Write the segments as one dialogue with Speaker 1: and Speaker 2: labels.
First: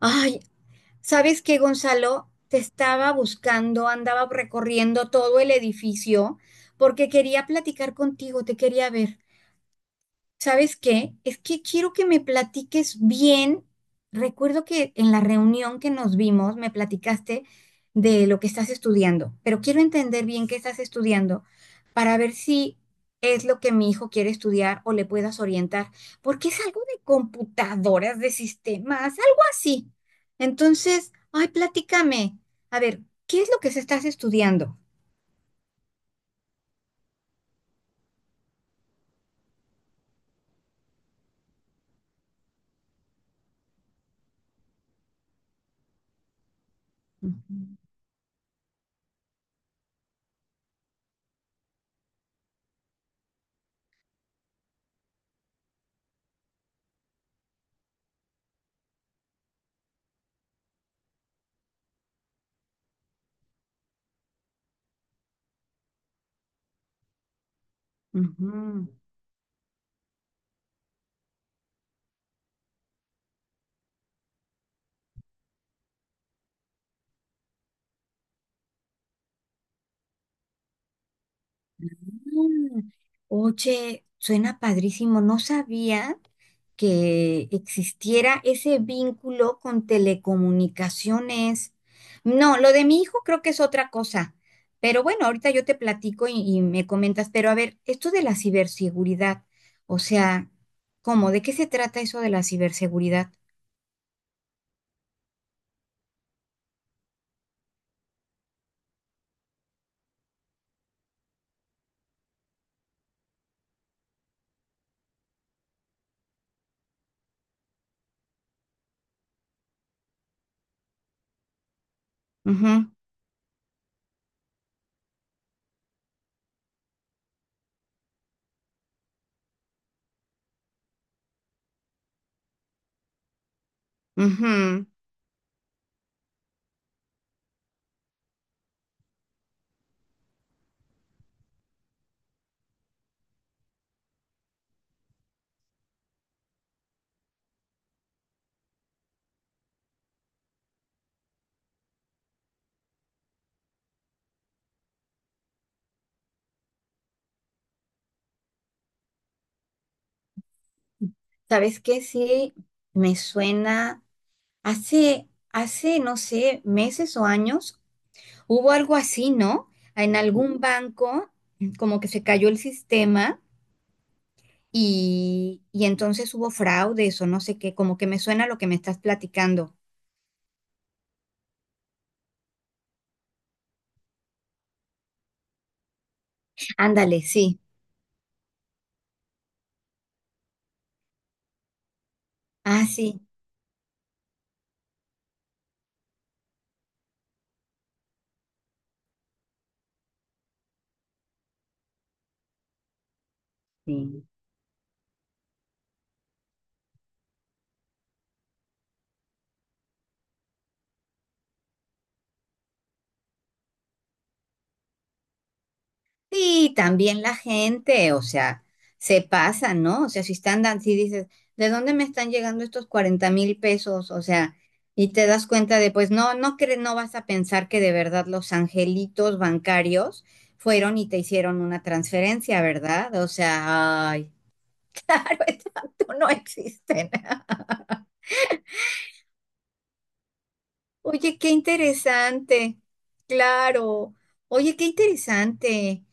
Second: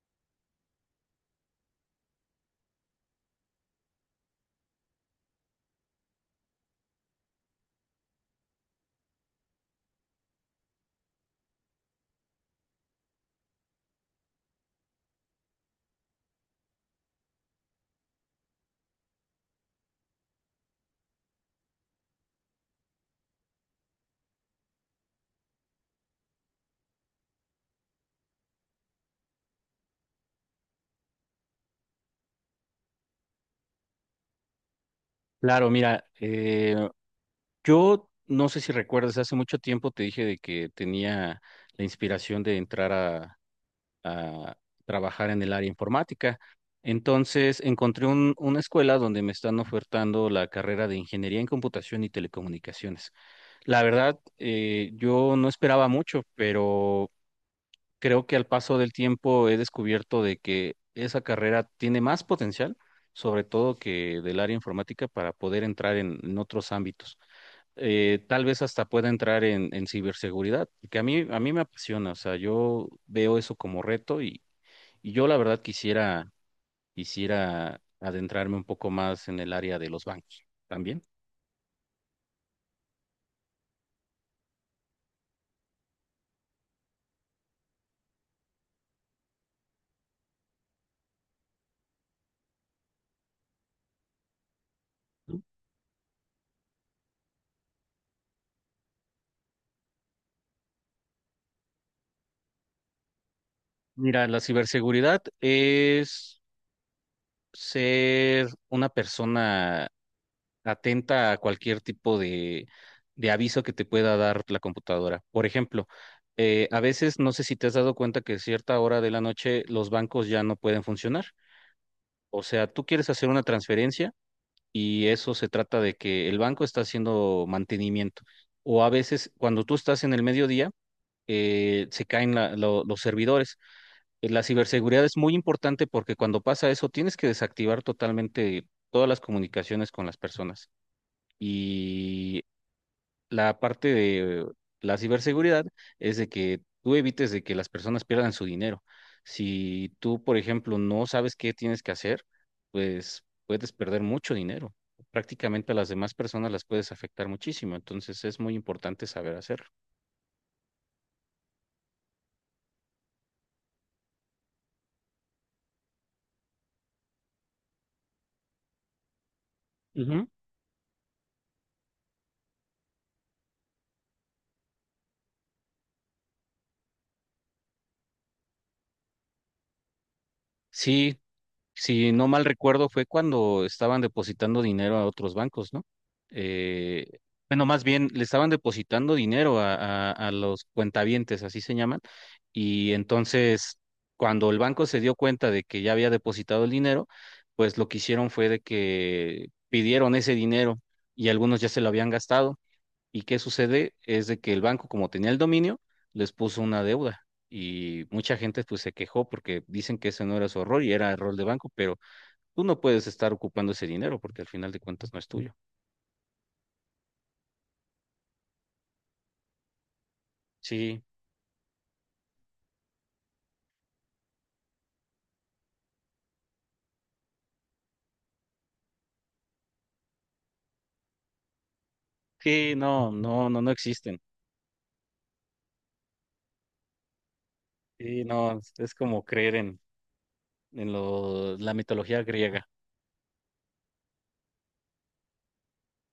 Speaker 1: Ay, ¿sabes qué, Gonzalo? Te estaba buscando, andaba recorriendo todo el edificio porque quería platicar contigo, te quería ver. ¿Sabes qué? Es que quiero que me platiques bien. Recuerdo que en la reunión que nos vimos me platicaste de lo que estás estudiando, pero quiero entender bien qué estás estudiando para ver si es lo que mi hijo quiere estudiar o le puedas orientar, porque es algo de computadoras, de sistemas, algo así. Entonces, ay, platícame. A ver, ¿qué es lo que se estás estudiando?
Speaker 2: Claro, mira, yo no sé si recuerdas, hace mucho tiempo te dije de que tenía la inspiración de entrar a trabajar en el área informática.
Speaker 1: Ujú,
Speaker 2: Entonces encontré una escuela donde me están ofertando la carrera de Ingeniería en Computación y Telecomunicaciones. La verdad, yo no esperaba mucho, pero creo que al paso del tiempo he descubierto de que esa carrera tiene más potencial, sobre todo que del área informática, para poder entrar en otros ámbitos. Tal vez hasta
Speaker 1: ujú.
Speaker 2: pueda entrar en ciberseguridad, que a mí me apasiona, o sea, yo veo eso como reto y yo la verdad quisiera adentrarme un poco más en el área de los bancos también.
Speaker 1: Mm, oye, suena padrísimo. No sabía que existiera ese vínculo con telecomunicaciones. No, lo de mi hijo creo que es otra cosa. Pero bueno, ahorita yo te platico y me comentas. Pero a ver, esto de la ciberseguridad, o sea, ¿cómo? ¿De qué se trata eso de la ciberseguridad?
Speaker 2: Mira, la ciberseguridad es ser una persona atenta a cualquier tipo de aviso que te pueda dar la computadora. Por ejemplo, a veces no sé si te has dado cuenta que a cierta hora de la noche los bancos ya no pueden funcionar. O sea, tú
Speaker 1: Ujú,
Speaker 2: quieres hacer una transferencia y eso se trata de que el banco está haciendo mantenimiento. O a veces cuando tú estás en el mediodía, se caen los servidores. La
Speaker 1: ujú.
Speaker 2: ciberseguridad es muy importante porque cuando pasa eso tienes que desactivar totalmente todas las comunicaciones con las personas. Y la parte de la ciberseguridad es de que tú evites de que las personas pierdan su dinero. Si tú, por ejemplo, no sabes qué tienes que hacer, pues puedes perder mucho dinero. Prácticamente a las demás personas las puedes afectar muchísimo. Entonces es muy importante saber hacerlo.
Speaker 1: ¿Sabes qué? Sí, me suena. Hace, no sé, meses o años. Hubo algo así, ¿no? En
Speaker 2: Ujú.
Speaker 1: algún banco, como que se cayó el sistema y entonces hubo fraudes o no sé qué, como que me suena lo que me estás platicando.
Speaker 2: Sí, si no mal recuerdo, fue cuando estaban depositando dinero a otros bancos, ¿no? Eh,
Speaker 1: Ándale, sí.
Speaker 2: bueno, más bien le estaban depositando dinero a los cuentavientes, así se llaman,
Speaker 1: Ah,
Speaker 2: y
Speaker 1: sí.
Speaker 2: entonces cuando el banco se dio cuenta de que ya había depositado el dinero, pues lo que hicieron fue de que pidieron ese dinero y algunos ya se lo habían gastado. ¿Y qué sucede? Es de que el banco, como tenía el dominio, les puso una deuda. Y mucha gente pues se quejó porque dicen que ese no era su error y era error de banco, pero tú no puedes estar ocupando ese dinero porque al final de cuentas no es tuyo.
Speaker 1: Sí, también la gente, o sea, se pasa, ¿no? O sea, si están, si
Speaker 2: Sí,
Speaker 1: dices, ¿de dónde me están llegando estos 40,000 pesos? O sea, y te das cuenta de, pues no, no vas a pensar que de verdad los angelitos bancarios fueron y te hicieron una transferencia,
Speaker 2: sí, no,
Speaker 1: ¿verdad? O
Speaker 2: no, no, no
Speaker 1: sea,
Speaker 2: existen.
Speaker 1: ay, claro, exacto, no existen.
Speaker 2: Sí, no, es como creer en
Speaker 1: Oye, qué
Speaker 2: la mitología griega.
Speaker 1: interesante, claro. Oye, qué interesante.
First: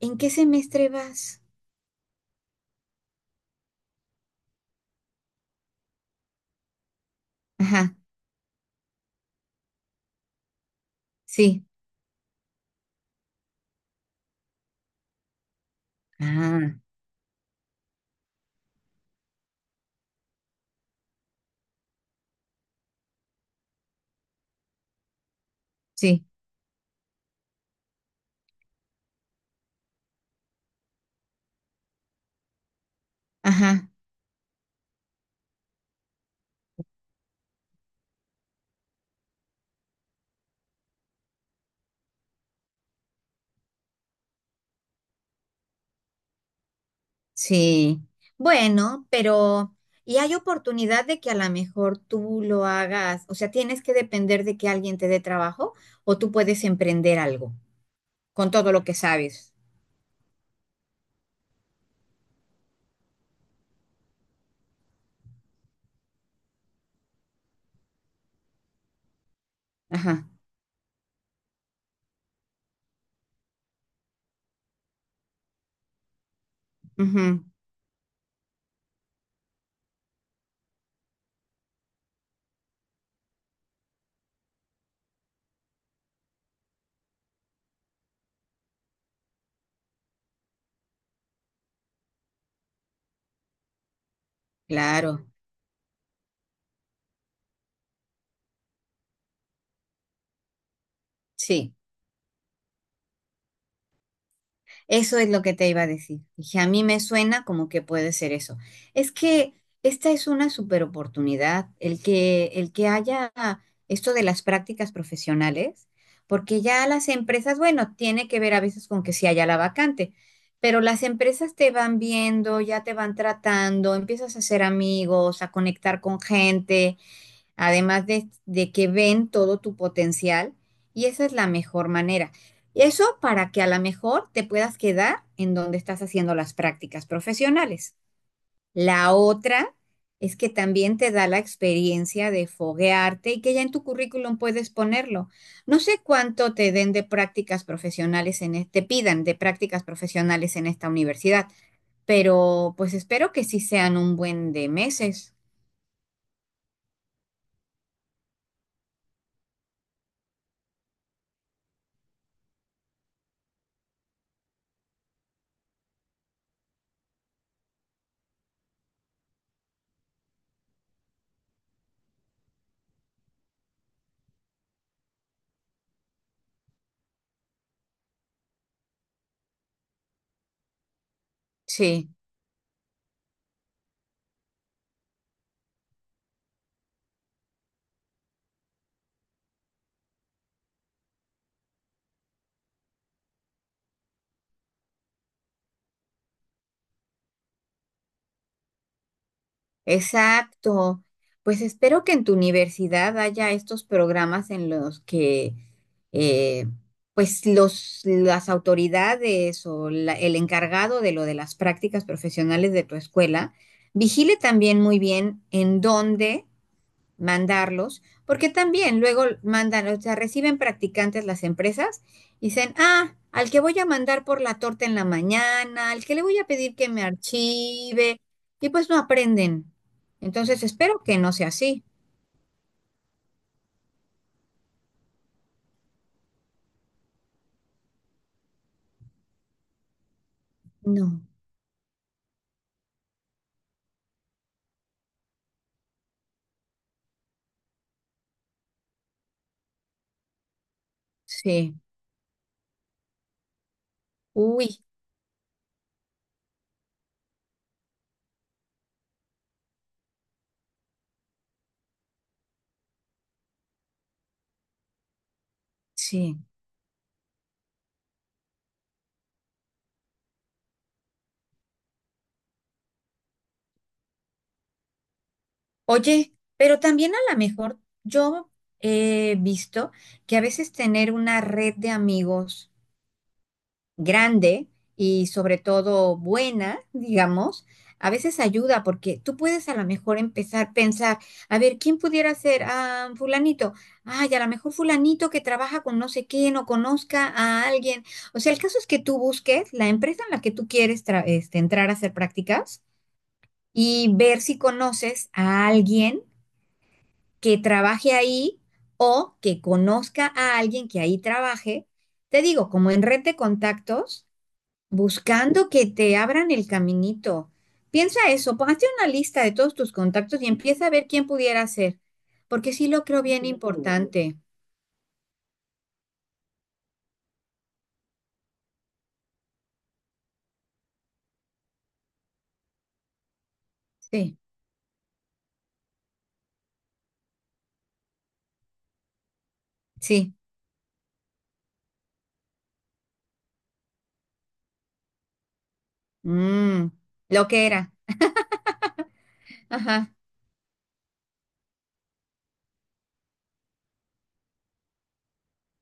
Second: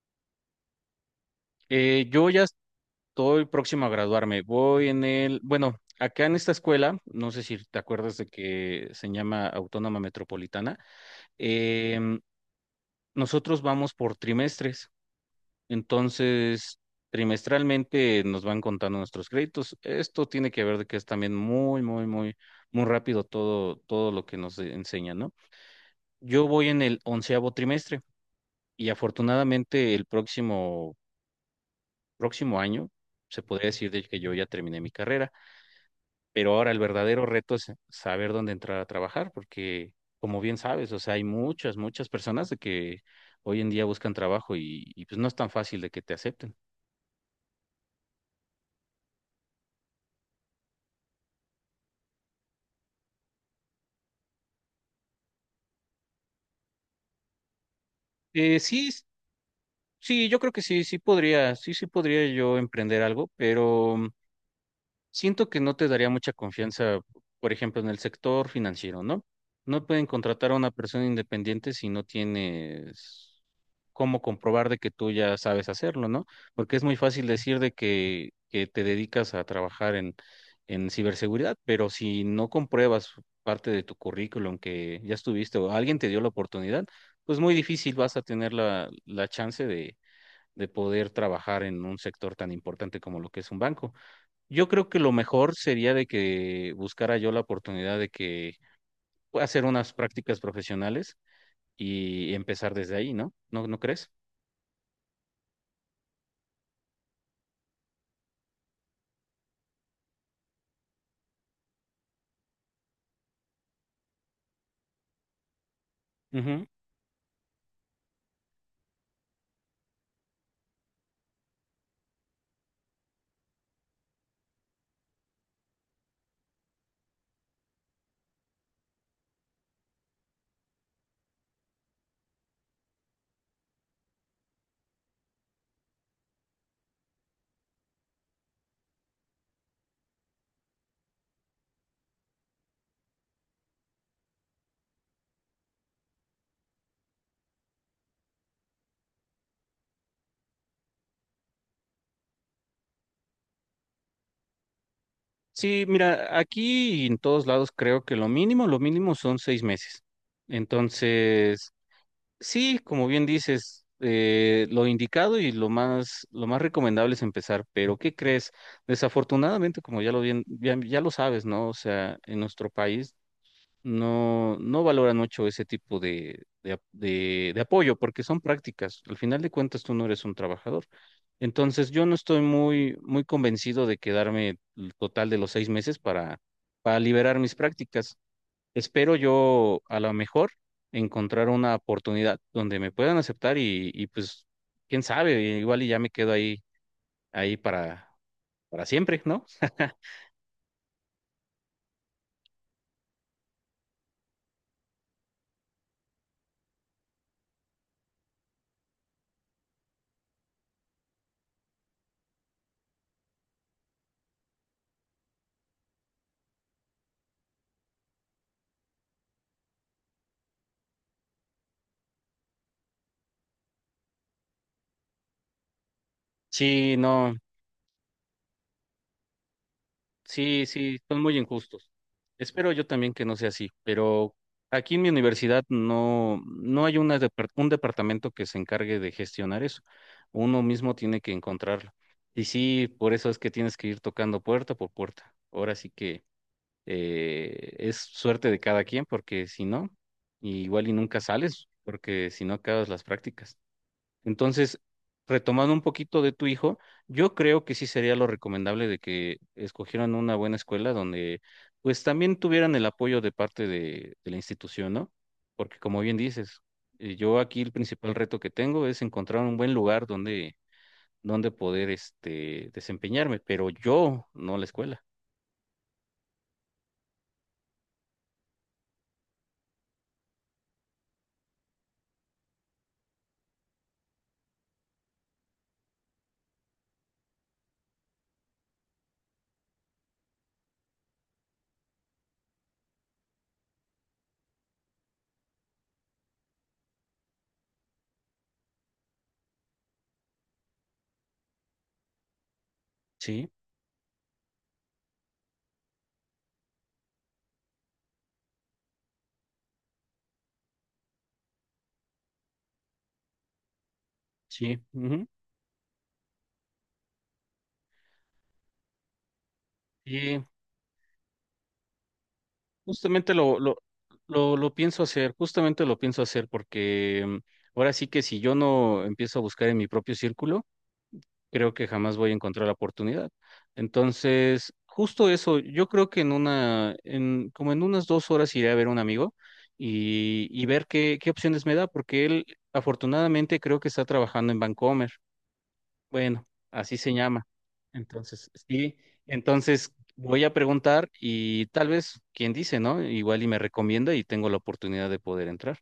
Speaker 1: ¿En qué semestre vas?
Speaker 2: Yo ya estoy próximo a graduarme. Voy en el, bueno, acá en esta escuela, no sé si te
Speaker 1: Ajá,
Speaker 2: acuerdas de que se llama Autónoma Metropolitana.
Speaker 1: sí.
Speaker 2: Nosotros vamos por trimestres,
Speaker 1: Ah,
Speaker 2: entonces trimestralmente nos van contando nuestros créditos. Esto tiene que ver de que es también muy rápido todo, todo lo que nos enseñan, ¿no?
Speaker 1: sí.
Speaker 2: Yo voy en el 11.º trimestre y afortunadamente el próximo año se podría
Speaker 1: Ajá,
Speaker 2: decir de que yo ya terminé mi carrera. Pero ahora el verdadero reto es saber dónde entrar a trabajar, porque como bien sabes, o sea, hay muchas personas de que hoy en día buscan trabajo y, pues no es tan fácil de que te acepten.
Speaker 1: sí. Bueno, pero y hay oportunidad de que a lo mejor tú lo hagas, o sea, tienes que depender de que alguien te dé trabajo o tú puedes emprender algo con
Speaker 2: Eh,
Speaker 1: todo lo
Speaker 2: sí,
Speaker 1: que
Speaker 2: s-
Speaker 1: sabes.
Speaker 2: sí, yo creo que sí, sí podría yo emprender algo, pero siento que no te daría mucha confianza, por ejemplo, en el sector financiero, ¿no? No pueden
Speaker 1: Ajá,
Speaker 2: contratar a una persona independiente si no tienes cómo comprobar de que tú ya sabes hacerlo, ¿no? Porque es muy fácil
Speaker 1: ujú,
Speaker 2: decir de que te dedicas a trabajar en ciberseguridad, pero si no compruebas parte de tu currículum que ya estuviste o alguien te dio la oportunidad, pues muy difícil vas a tener la chance de poder trabajar en un sector tan importante como lo que es un banco. Yo creo que lo
Speaker 1: claro,
Speaker 2: mejor sería de que buscara yo la oportunidad de que pueda hacer unas prácticas profesionales
Speaker 1: sí.
Speaker 2: y empezar desde ahí, ¿no? ¿No, no crees?
Speaker 1: Eso es lo que te iba a decir. Dije, a mí me suena como que puede ser eso. Es que esta es una super oportunidad, el que haya esto de las prácticas profesionales, porque
Speaker 2: Ujú.
Speaker 1: ya las empresas, bueno, tiene que ver a veces con que si haya la vacante, pero las empresas te van viendo, ya te van tratando, empiezas a hacer amigos, a conectar con gente además de que ven todo tu potencial y esa es la mejor manera. Eso para que a lo mejor te puedas quedar en donde estás haciendo las prácticas profesionales. La otra es que también te da la experiencia de foguearte y que ya en tu currículum puedes ponerlo. No sé cuánto te den de prácticas profesionales te pidan de prácticas profesionales en esta universidad, pero pues espero que sí sean un buen de meses.
Speaker 2: Sí, mira, aquí y en todos lados creo que lo mínimo son 6 meses. Entonces, sí, como bien dices, lo indicado y lo más recomendable es empezar, pero ¿qué crees? Desafortunadamente, como ya lo bien, ya lo sabes, ¿no? O sea, en nuestro país no, no valoran mucho ese tipo de apoyo porque son prácticas. Al final de cuentas, tú no eres un trabajador. Entonces, yo
Speaker 1: Sí.
Speaker 2: no estoy muy convencido de quedarme el total de los 6 meses para liberar mis prácticas. Espero yo a lo mejor encontrar una oportunidad donde me puedan aceptar y pues, quién sabe, igual y ya me quedo ahí, ahí para siempre, ¿no?
Speaker 1: Exacto. Pues espero que en tu universidad haya estos programas en los que eh, pues los, las autoridades o el encargado de lo de las prácticas profesionales de tu escuela vigile también muy bien en dónde mandarlos, porque también luego mandan, o sea, reciben practicantes las empresas y dicen, ah, al que voy a mandar por la torta en la mañana, al que le voy a pedir que
Speaker 2: Sí,
Speaker 1: me
Speaker 2: no.
Speaker 1: archive, y pues no aprenden. Entonces,
Speaker 2: Sí, sí,
Speaker 1: espero que
Speaker 2: son
Speaker 1: no
Speaker 2: muy
Speaker 1: sea así.
Speaker 2: injustos. Espero yo también que no sea así, pero aquí en mi universidad no, no hay una un departamento que se encargue de gestionar eso. Uno mismo tiene
Speaker 1: No,
Speaker 2: que encontrarlo. Y sí, por eso es que tienes que ir tocando puerta por puerta. Ahora sí que es suerte de cada quien, porque si no, igual y nunca sales,
Speaker 1: sí,
Speaker 2: porque si no acabas las prácticas.
Speaker 1: uy,
Speaker 2: Entonces, retomando un poquito de tu hijo, yo creo que sí sería lo recomendable de que escogieran una buena escuela donde pues también tuvieran el apoyo de parte de la institución, ¿no? Porque como bien
Speaker 1: sí.
Speaker 2: dices, yo aquí el principal reto que tengo es encontrar un buen lugar donde poder este, desempeñarme, pero yo, no la escuela.
Speaker 1: Oye, pero también a lo mejor yo he visto que a veces tener una red de amigos, grande y sobre todo buena, digamos, a veces ayuda porque tú puedes a lo mejor empezar a pensar, a ver, ¿quién pudiera ser? Ah, fulanito. Ay, a lo mejor fulanito que trabaja con no sé quién o conozca a alguien. O sea, el caso es que tú busques la empresa en la que tú quieres este, entrar a hacer prácticas
Speaker 2: Sí,
Speaker 1: y ver si conoces a alguien que trabaje ahí o que conozca a alguien que ahí trabaje. Te digo, como en red de contactos.
Speaker 2: sí. Ujú.
Speaker 1: Buscando que te abran el caminito. Piensa eso, hazte una lista de todos tus contactos
Speaker 2: Sí,
Speaker 1: y empieza a ver quién pudiera ser, porque sí lo creo
Speaker 2: justamente
Speaker 1: bien importante.
Speaker 2: lo pienso hacer, justamente lo pienso hacer porque ahora sí que si yo no empiezo a buscar en mi propio círculo, creo que jamás voy a encontrar la oportunidad.
Speaker 1: Sí,
Speaker 2: Entonces, justo eso, yo creo que en como en unas 2 horas iré a ver a un amigo
Speaker 1: sí.
Speaker 2: y ver qué, qué opciones me da, porque él afortunadamente creo que está trabajando en Bancomer. Bueno,
Speaker 1: Mm,
Speaker 2: así se llama.
Speaker 1: lo que era.
Speaker 2: Entonces, sí, entonces
Speaker 1: Ajá,
Speaker 2: voy a preguntar y tal vez, quién dice, ¿no? Igual y me recomienda y tengo la oportunidad de poder entrar.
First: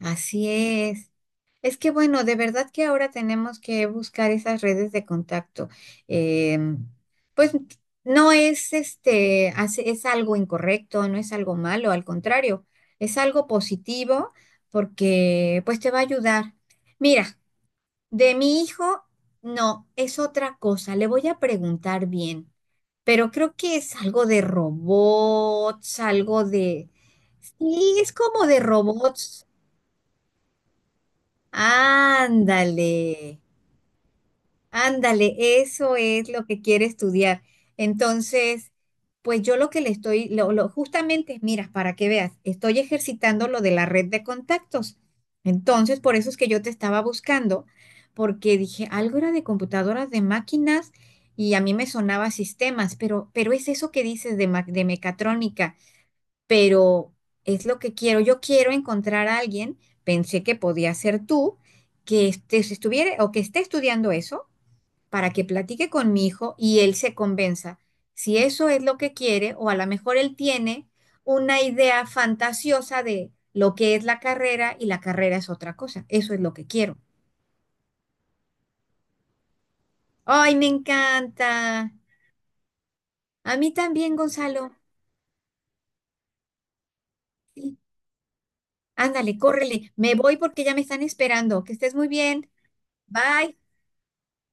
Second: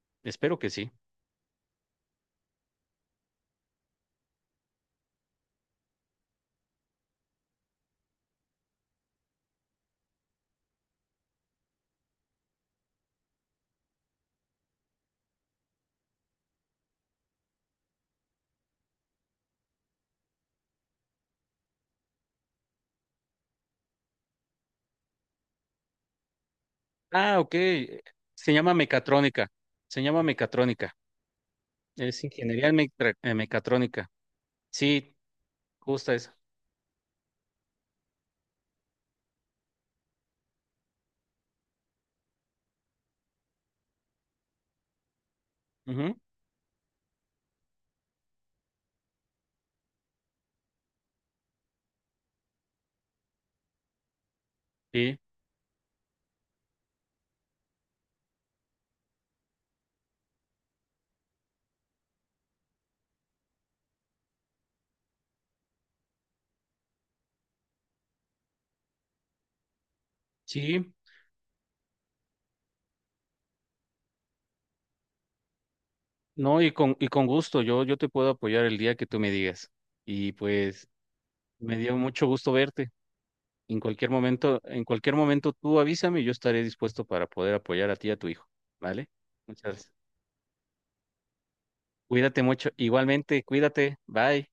Speaker 1: así
Speaker 2: Espero que sí.
Speaker 1: es. Es que bueno, de verdad que ahora tenemos que buscar esas redes de contacto. Em, pues no es este, es algo incorrecto, no es algo malo, al contrario, es algo positivo porque pues te va a ayudar. Mira, de mi hijo, no, es otra cosa, le voy a preguntar bien, pero creo que es algo de robots, algo de...
Speaker 2: Ah, ok.
Speaker 1: Sí, es como
Speaker 2: Se
Speaker 1: de
Speaker 2: llama
Speaker 1: robots.
Speaker 2: mecatrónica. Se llama mecatrónica. Es ingeniería en
Speaker 1: Ándale.
Speaker 2: mecatrónica. Sí,
Speaker 1: Ándale, eso
Speaker 2: justa
Speaker 1: es
Speaker 2: esa.
Speaker 1: lo que quiere estudiar. Entonces, pues yo lo que le estoy, justamente, mira, para que veas, estoy ejercitando lo de la red de contactos. Entonces,
Speaker 2: Ujú,
Speaker 1: por eso es que yo te estaba buscando, porque dije, algo era de computadoras, de máquinas, y a mí me sonaba sistemas, pero es eso que dices de, de
Speaker 2: sí,
Speaker 1: mecatrónica, pero es lo que quiero. Yo quiero encontrar a alguien, pensé que podía ser tú, que estuviera o que esté estudiando eso para que platique con mi hijo y él se convenza si eso es lo que quiere o a lo mejor él tiene
Speaker 2: sí.
Speaker 1: una idea fantasiosa de lo que es la carrera y la carrera es otra cosa. Eso es lo
Speaker 2: No,
Speaker 1: que quiero.
Speaker 2: y con gusto, yo te puedo apoyar el día que tú me digas. Y
Speaker 1: ¡Ay, me
Speaker 2: pues me
Speaker 1: encanta!
Speaker 2: dio mucho gusto verte.
Speaker 1: A mí también, Gonzalo.
Speaker 2: En cualquier momento tú avísame y yo estaré dispuesto para poder
Speaker 1: Sí,
Speaker 2: apoyar a ti y a tu hijo, ¿vale?
Speaker 1: ándale,
Speaker 2: Muchas gracias.
Speaker 1: córrele. Me voy porque ya me están esperando. Que estés muy
Speaker 2: Cuídate
Speaker 1: bien.
Speaker 2: mucho. Igualmente,
Speaker 1: Bye.
Speaker 2: cuídate. Bye.